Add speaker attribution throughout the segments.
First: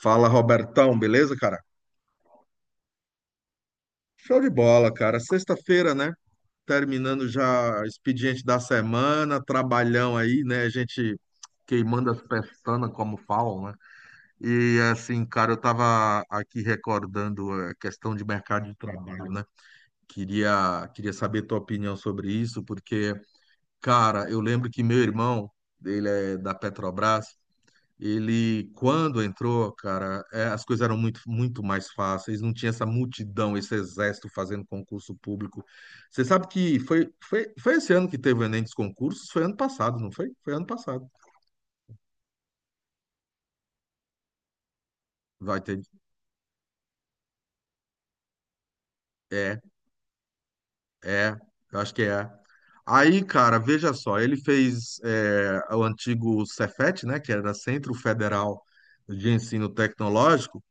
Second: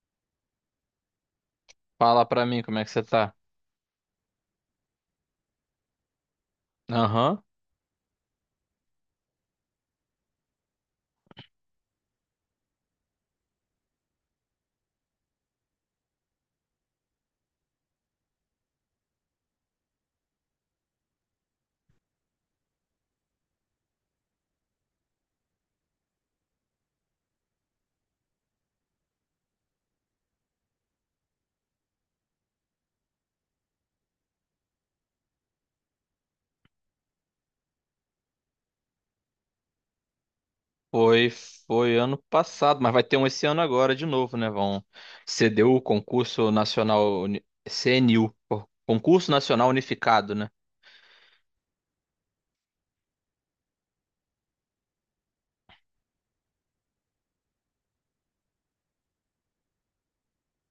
Speaker 1: Fala, Robertão, beleza, cara?
Speaker 2: Fala pra mim como é que você tá.
Speaker 1: Show de bola, cara. Sexta-feira, né? Terminando
Speaker 2: Aham.
Speaker 1: já o expediente da semana, trabalhão aí, né? A gente queimando as pestanas, como falam, né? E assim, cara, eu tava aqui recordando a questão de mercado de trabalho, né? Queria saber tua opinião sobre isso, porque, cara, eu lembro que meu irmão, ele é da Petrobras. Ele, quando entrou, cara, as coisas eram muito, muito mais fáceis, não tinha essa multidão, esse exército fazendo concurso público. Você sabe que foi esse ano que teve o Enem dos concursos? Foi ano passado, não foi? Foi ano passado.
Speaker 2: Foi, foi ano passado, mas vai ter um esse ano agora de novo, né? Vão
Speaker 1: Vai
Speaker 2: CDU,
Speaker 1: ter.
Speaker 2: CNU, Concurso
Speaker 1: É,
Speaker 2: Nacional Unificado, né?
Speaker 1: é, eu acho que é. Aí, cara, veja só, ele fez o antigo Cefet, né, que era Centro Federal de Ensino Tecnológico.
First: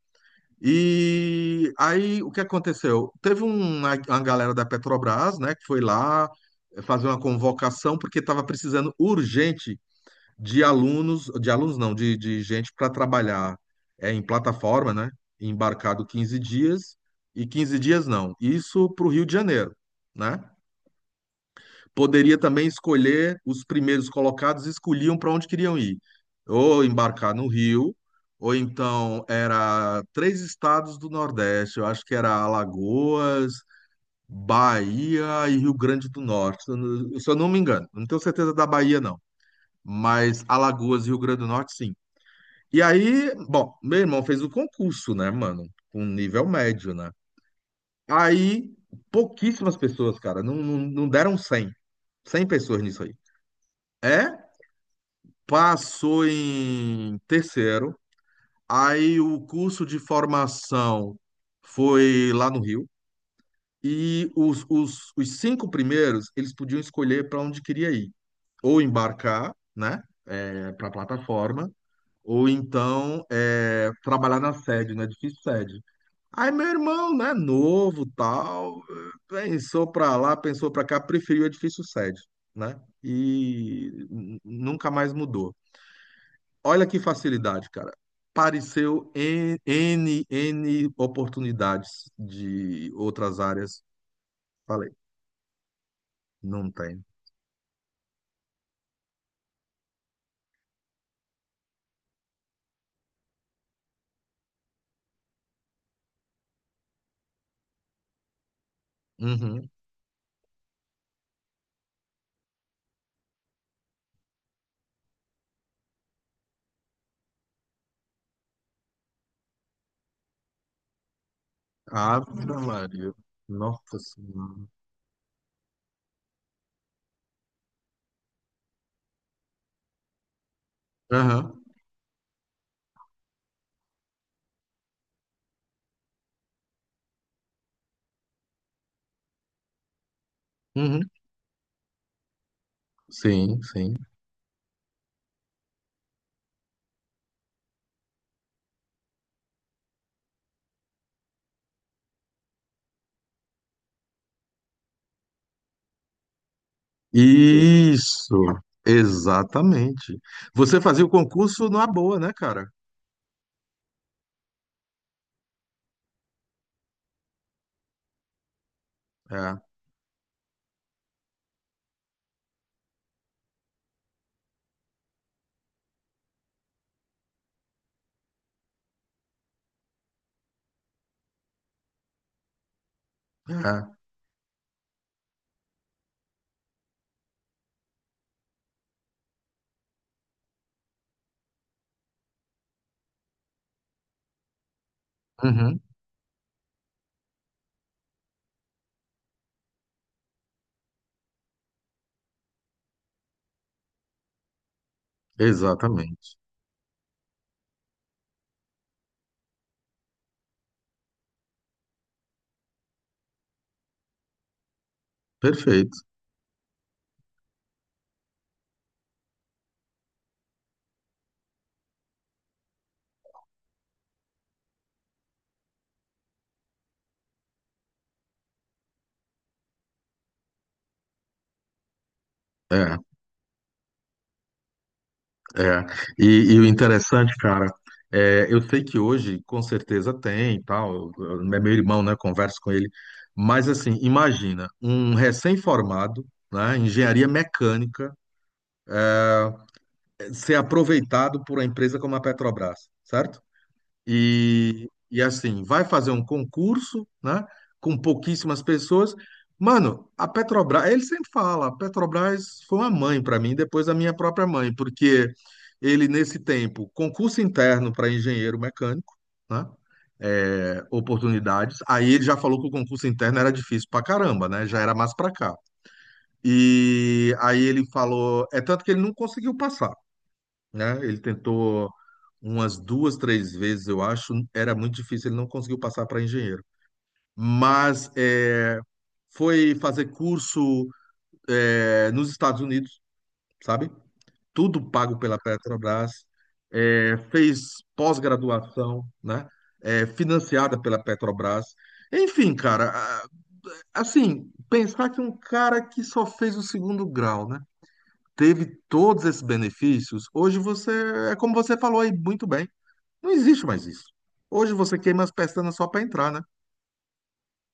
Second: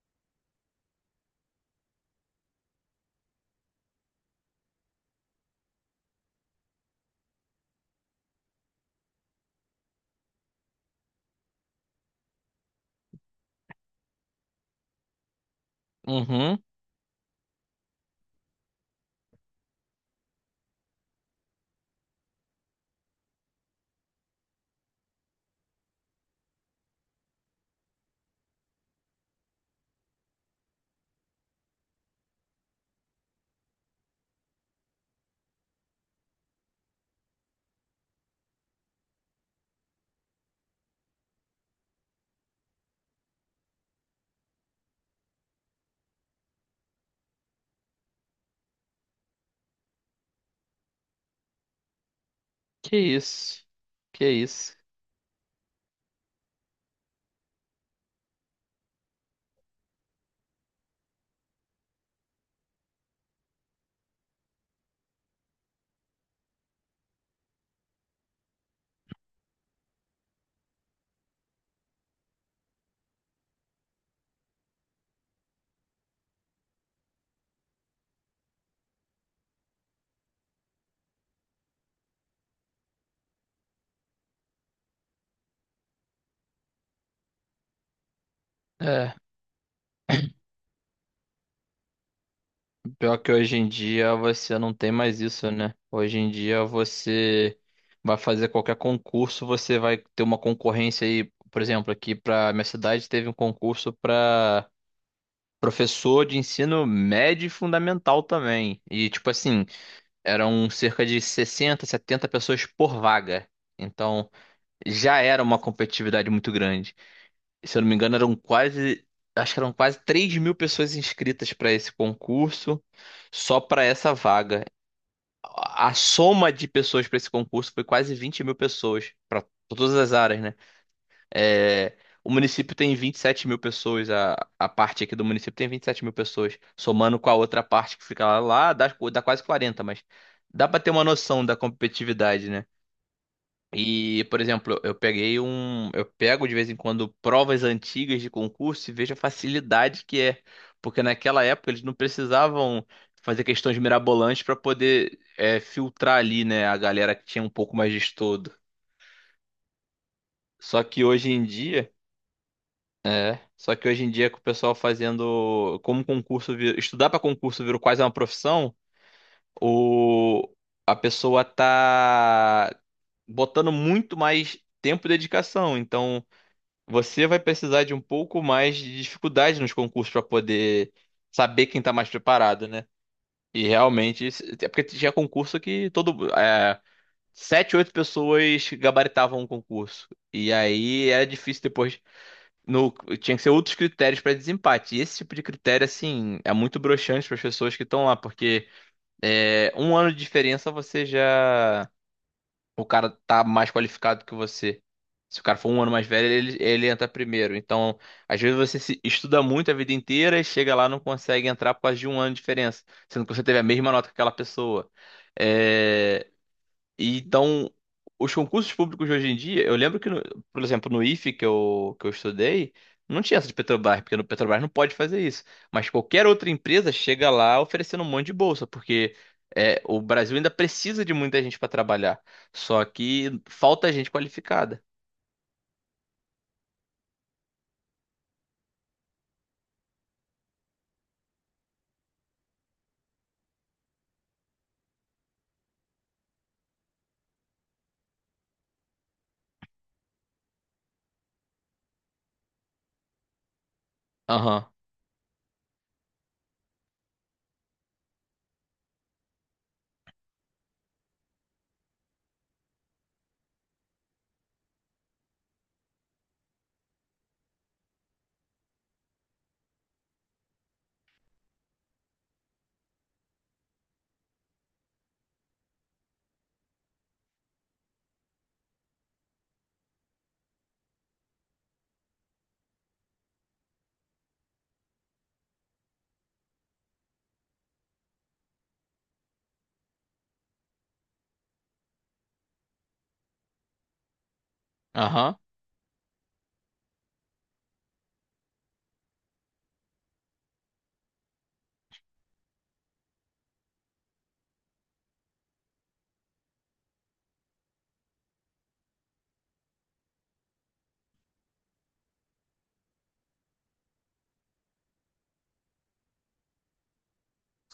Speaker 1: E aí, o que aconteceu? Teve uma galera da Petrobras, né, que foi lá fazer uma convocação, porque estava precisando urgente de alunos não, de gente para trabalhar em plataforma, né, embarcado 15
Speaker 2: Uhum.
Speaker 1: dias, e 15 dias não, isso para o Rio de Janeiro, né? Poderia também escolher os primeiros colocados, escolhiam para onde queriam ir. Ou embarcar no Rio, ou então era três estados do Nordeste, eu acho que era Alagoas, Bahia e Rio Grande do Norte, se eu não me engano. Não tenho certeza da Bahia, não, mas Alagoas e Rio Grande do Norte, sim. E aí, bom, meu irmão fez o concurso, né, mano? Com nível médio, né? Aí, pouquíssimas pessoas, cara, não, não, não deram 100, 100 pessoas
Speaker 2: Que
Speaker 1: nisso aí.
Speaker 2: isso.
Speaker 1: É
Speaker 2: Que isso.
Speaker 1: passou em terceiro, aí o curso de formação foi lá no Rio, e os cinco primeiros, eles podiam escolher para onde queria ir, ou embarcar, né, para a plataforma, ou então trabalhar na sede, no edifício sede. Aí meu irmão, né, novo, tal, pensou para lá, pensou para cá, preferiu o edifício sede, né, e nunca mais mudou. Olha que facilidade, cara. Pareceu
Speaker 2: É,
Speaker 1: N, N, N oportunidades de
Speaker 2: pior que
Speaker 1: outras
Speaker 2: hoje em
Speaker 1: áreas.
Speaker 2: dia você não
Speaker 1: Falei,
Speaker 2: tem mais isso, né? Hoje em dia
Speaker 1: não tem.
Speaker 2: você vai fazer qualquer concurso, você vai ter uma concorrência aí. Por exemplo, aqui pra minha cidade teve um concurso pra professor de ensino médio e fundamental também. E, tipo assim,
Speaker 1: Uhum.
Speaker 2: eram cerca de 60 70 pessoas por vaga. Então, já era uma competitividade muito grande. E, se eu não me engano, eram quase, acho que eram quase 3.000 pessoas inscritas para esse
Speaker 1: Ave
Speaker 2: concurso,
Speaker 1: Maria.
Speaker 2: só para
Speaker 1: Nossa
Speaker 2: essa vaga.
Speaker 1: Senhora.
Speaker 2: A soma de pessoas para esse concurso foi quase 20.000 pessoas, para todas as áreas, né?
Speaker 1: Aham.
Speaker 2: É, o município tem 27.000 pessoas, a parte aqui do município tem 27.000 pessoas, somando com a outra parte que fica lá, dá quase quarenta, mas dá pra ter uma
Speaker 1: Uhum.
Speaker 2: noção da competitividade, né?
Speaker 1: Sim, sim.
Speaker 2: E, por exemplo, eu pego de vez em quando provas antigas de concurso e vejo a facilidade que é, porque naquela época eles não precisavam fazer questões mirabolantes para poder filtrar ali, né, a galera que tinha um pouco mais de
Speaker 1: Isso.
Speaker 2: estudo.
Speaker 1: Exatamente. Você
Speaker 2: Só
Speaker 1: fazia
Speaker 2: que
Speaker 1: o
Speaker 2: hoje em
Speaker 1: concurso numa
Speaker 2: dia
Speaker 1: boa, né, cara?
Speaker 2: É, só que hoje em dia com o pessoal fazendo, como concurso, estudar para concurso virou quase uma profissão,
Speaker 1: É.
Speaker 2: o a pessoa tá botando muito mais tempo e dedicação. Então, você vai precisar de um pouco mais de dificuldade nos concursos para poder saber quem tá mais preparado, né? E
Speaker 1: É.
Speaker 2: realmente, é porque tinha concurso que todo sete, oito pessoas gabaritavam um concurso. E aí era difícil depois, no- tinha que ser outros critérios para desempate. E esse tipo de
Speaker 1: Uhum.
Speaker 2: critério, assim, é muito broxante para as pessoas que estão lá, porque é, um ano de diferença você já. O cara tá mais qualificado que você. Se o cara for um ano mais velho,
Speaker 1: Exatamente.
Speaker 2: ele entra primeiro. Então, às vezes você se estuda muito a vida inteira e chega lá e não consegue entrar por causa de um ano de diferença, sendo que você teve a mesma nota que aquela pessoa.
Speaker 1: Perfeito.
Speaker 2: É, Então, os concursos públicos de hoje em dia, eu lembro que, por exemplo, no IFE que eu estudei, não tinha essa de Petrobras, porque no Petrobras não pode fazer isso. Mas qualquer outra empresa chega lá oferecendo um monte de bolsa, porque é, o Brasil ainda precisa de muita gente para trabalhar. Só
Speaker 1: É.
Speaker 2: que falta gente qualificada.
Speaker 1: É, e o interessante, cara, eu sei que hoje com certeza tem, e tal, meu irmão, né, converso com ele, mas assim, imagina, um recém-formado, né, engenharia mecânica, ser aproveitado por uma empresa como a Petrobras, certo?
Speaker 2: Aham,
Speaker 1: E assim, vai fazer um concurso, né, com pouquíssimas pessoas. Mano, a Petrobras, ele sempre fala, a Petrobras foi uma mãe para mim, depois a minha própria mãe, porque ele, nesse tempo, concurso interno para engenheiro mecânico, né, oportunidades. Aí ele já falou que o concurso interno era difícil pra caramba, né, já era mais pra cá. E aí ele falou, é tanto que ele não conseguiu passar, né? Ele tentou umas duas, três vezes, eu acho. Era muito difícil, ele não conseguiu passar para engenheiro. Mas é, foi fazer curso nos Estados Unidos, sabe? Tudo pago
Speaker 2: aham.
Speaker 1: pela Petrobras. É, fez pós-graduação, né? É, financiada pela Petrobras. Enfim, cara, assim, pensar que um cara que só fez o segundo grau, né? Teve todos esses benefícios. Hoje você, é como você falou aí muito bem. Não existe mais isso. Hoje você queima as pestanas só para entrar, né?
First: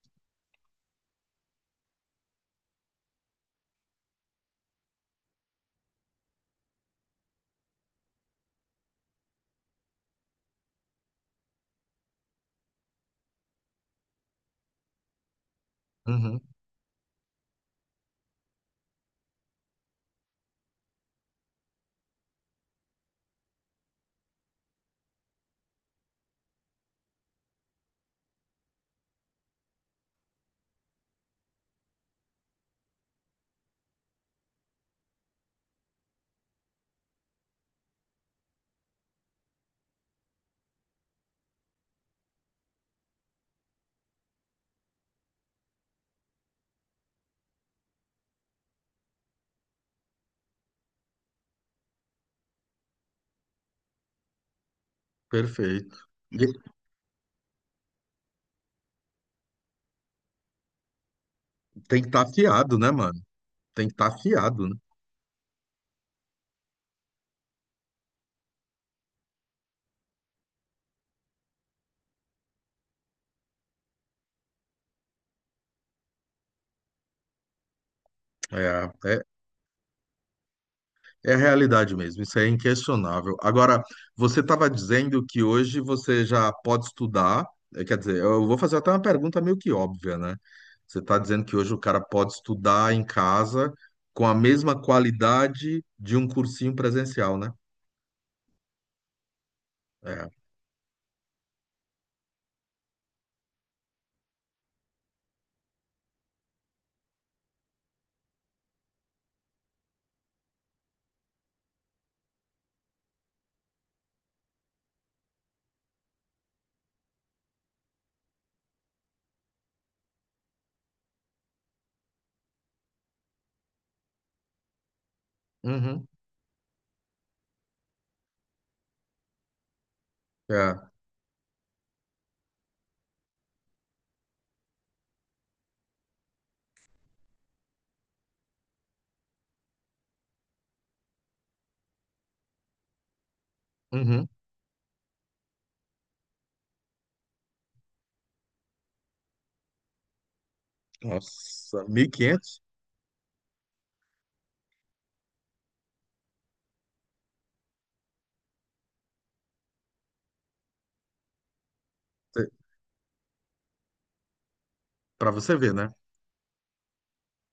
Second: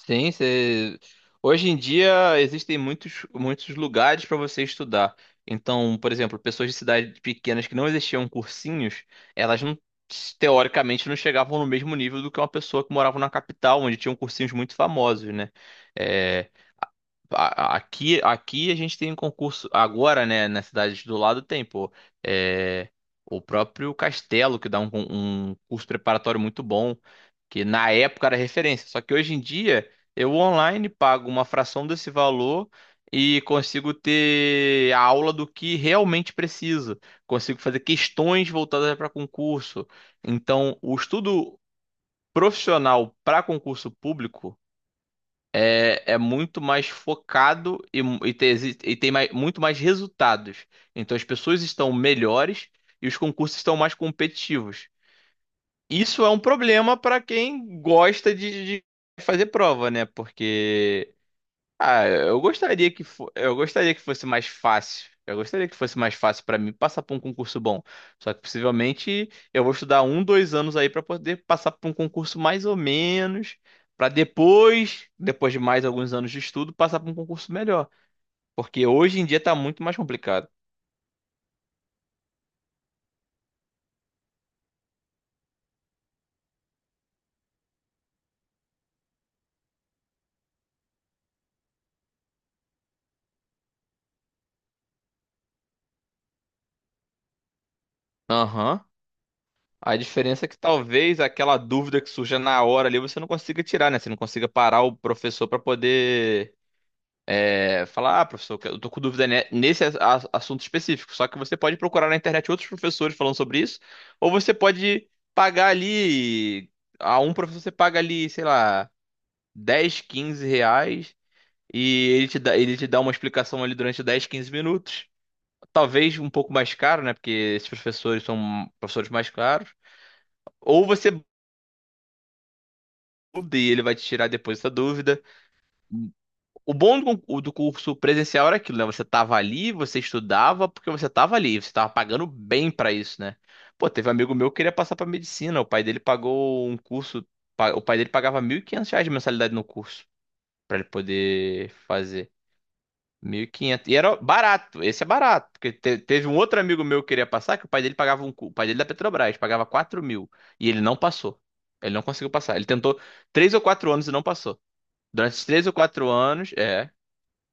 Speaker 2: Sim. Hoje em dia existem muitos, muitos lugares para você estudar. Então, por exemplo, pessoas de cidades pequenas que não existiam cursinhos, elas não, teoricamente, não chegavam no mesmo nível do que uma pessoa que morava na capital, onde tinham cursinhos muito famosos, né?
Speaker 1: Uhum.
Speaker 2: Eh, aqui a gente tem um concurso agora, né? Na cidade do lado tem, pô. É, o próprio Castelo, que dá um curso preparatório muito bom, que na época era referência. Só que hoje em dia eu online pago uma fração desse valor e consigo ter a aula do que realmente preciso. Consigo fazer questões voltadas para concurso. Então, o estudo profissional para concurso público é muito mais focado e tem, exi- e tem mai- muito mais resultados. Então as pessoas estão melhores e os concursos estão mais competitivos.
Speaker 1: Perfeito.
Speaker 2: Isso é um
Speaker 1: E
Speaker 2: problema para quem gosta de, fazer prova, né? Porque.
Speaker 1: tem que estar afiado, né, mano?
Speaker 2: Eu
Speaker 1: Tem que
Speaker 2: gostaria que
Speaker 1: estar
Speaker 2: fosse mais
Speaker 1: afiado, né?
Speaker 2: fácil. Eu gostaria que fosse mais fácil pra mim passar por um concurso bom. Só que possivelmente eu vou estudar 2 anos aí pra poder passar por um concurso mais ou menos, pra depois de mais alguns anos de estudo, passar por um concurso melhor,
Speaker 1: É,
Speaker 2: porque hoje
Speaker 1: é
Speaker 2: em dia tá muito mais complicado.
Speaker 1: É a realidade mesmo, isso é inquestionável. Agora, você estava dizendo que hoje você já pode estudar, quer dizer, eu vou fazer até uma pergunta meio que óbvia, né? Você está dizendo que hoje o cara pode estudar em casa com a mesma qualidade de um cursinho presencial, né?
Speaker 2: Aham. A
Speaker 1: É.
Speaker 2: diferença é que talvez aquela dúvida que surja na hora ali você não consiga tirar, né? Você não consiga parar o professor pra poder falar, ah, professor, eu tô com dúvida nesse assunto específico. Só que você pode procurar na internet outros professores falando sobre isso, ou você pode pagar ali, a um professor você paga ali, sei lá, 10 15 reais, e ele te dá uma explicação ali durante 10 15 minutos.
Speaker 1: Uhum.
Speaker 2: Talvez um pouco mais caro, né? Porque esses professores são professores mais caros.
Speaker 1: É.
Speaker 2: Ou você muda e ele vai te tirar depois essa dúvida. O bom do do curso presencial era aquilo, né? Você tava ali, você estudava porque você tava ali, você tava pagando bem pra isso, né? Pô, teve um
Speaker 1: Uhum.
Speaker 2: amigo meu que queria passar pra medicina, o pai dele pagou um curso, o pai dele pagava R$ 1.500 de mensalidade no curso pra ele poder
Speaker 1: Nossa, mil e
Speaker 2: fazer.
Speaker 1: quinhentos
Speaker 2: 1.500, e era barato, esse é barato, porque teve um outro amigo meu que queria passar que o pai dele pagava o pai dele é da Petrobras pagava 4.000 e ele não passou. Ele não conseguiu passar. Ele tentou 3 ou 4 anos e não passou.
Speaker 1: Para
Speaker 2: Durante esses
Speaker 1: você
Speaker 2: três
Speaker 1: ver,
Speaker 2: ou
Speaker 1: né?
Speaker 2: quatro anos, é.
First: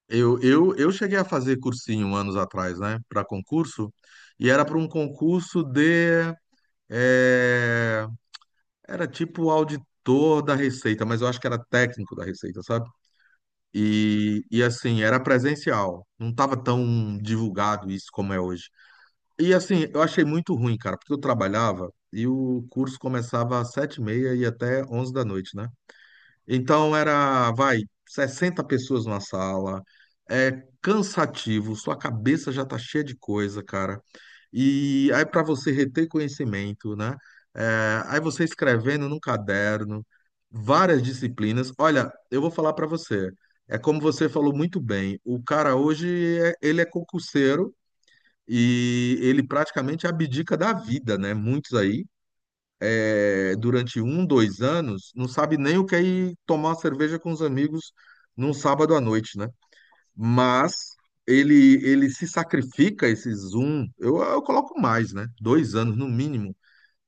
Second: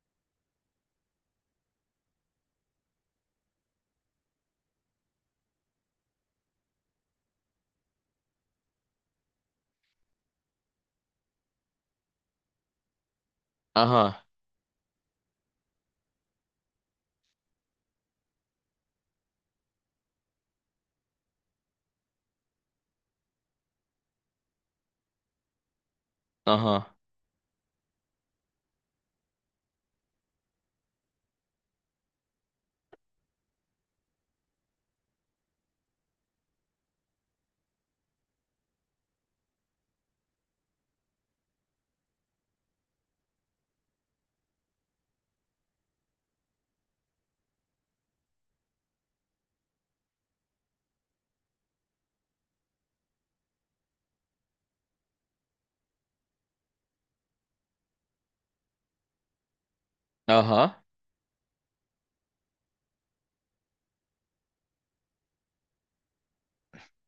Speaker 1: Eu cheguei a fazer cursinho anos atrás, né? Para concurso, e era para um concurso de. eh, Era tipo auditor da Receita, mas eu acho que era técnico da Receita, sabe?
Speaker 2: Aham.
Speaker 1: E assim, era presencial. Não estava tão divulgado isso como é hoje. E assim, eu achei muito ruim, cara, porque eu trabalhava e o curso começava às 7h30 e ia até 11 da noite, né?
Speaker 2: Aham.
Speaker 1: Então era, vai, 60 pessoas na sala, é cansativo, sua cabeça já tá cheia de coisa, cara. E aí para você reter conhecimento, né? É, aí você escrevendo num caderno, várias disciplinas. Olha, eu vou falar para você, é como você falou muito bem, o cara hoje, ele é concurseiro e ele praticamente abdica da vida, né? Muitos aí durante um, 2 anos, não sabe nem o que é ir tomar uma cerveja com os amigos num sábado à noite, né? Mas
Speaker 2: Aham.
Speaker 1: ele se sacrifica, esses um, eu coloco mais, né? 2 anos no mínimo,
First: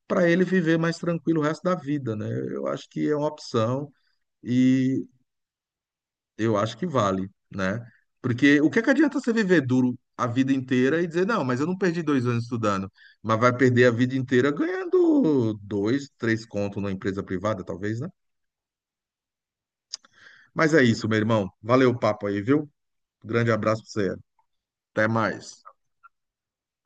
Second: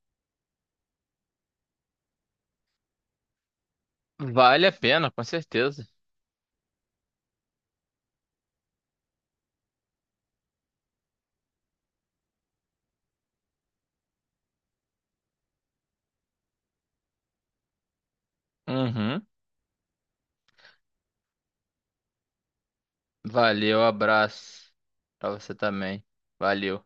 Speaker 1: para ele viver mais tranquilo o resto da vida, né? Eu acho que é uma opção.
Speaker 2: Vale a
Speaker 1: E
Speaker 2: pena, com certeza.
Speaker 1: eu acho que vale, né? Porque o que é que adianta você viver duro a vida inteira e dizer, não, mas eu não perdi 2 anos estudando, mas vai perder a vida inteira ganhando dois, três contos numa empresa privada, talvez, né?
Speaker 2: Uhum.
Speaker 1: Mas é isso, meu irmão. Valeu o papo aí, viu? Grande abraço
Speaker 2: Valeu,
Speaker 1: pra você.
Speaker 2: abraço
Speaker 1: Até
Speaker 2: pra você
Speaker 1: mais.
Speaker 2: também. Valeu.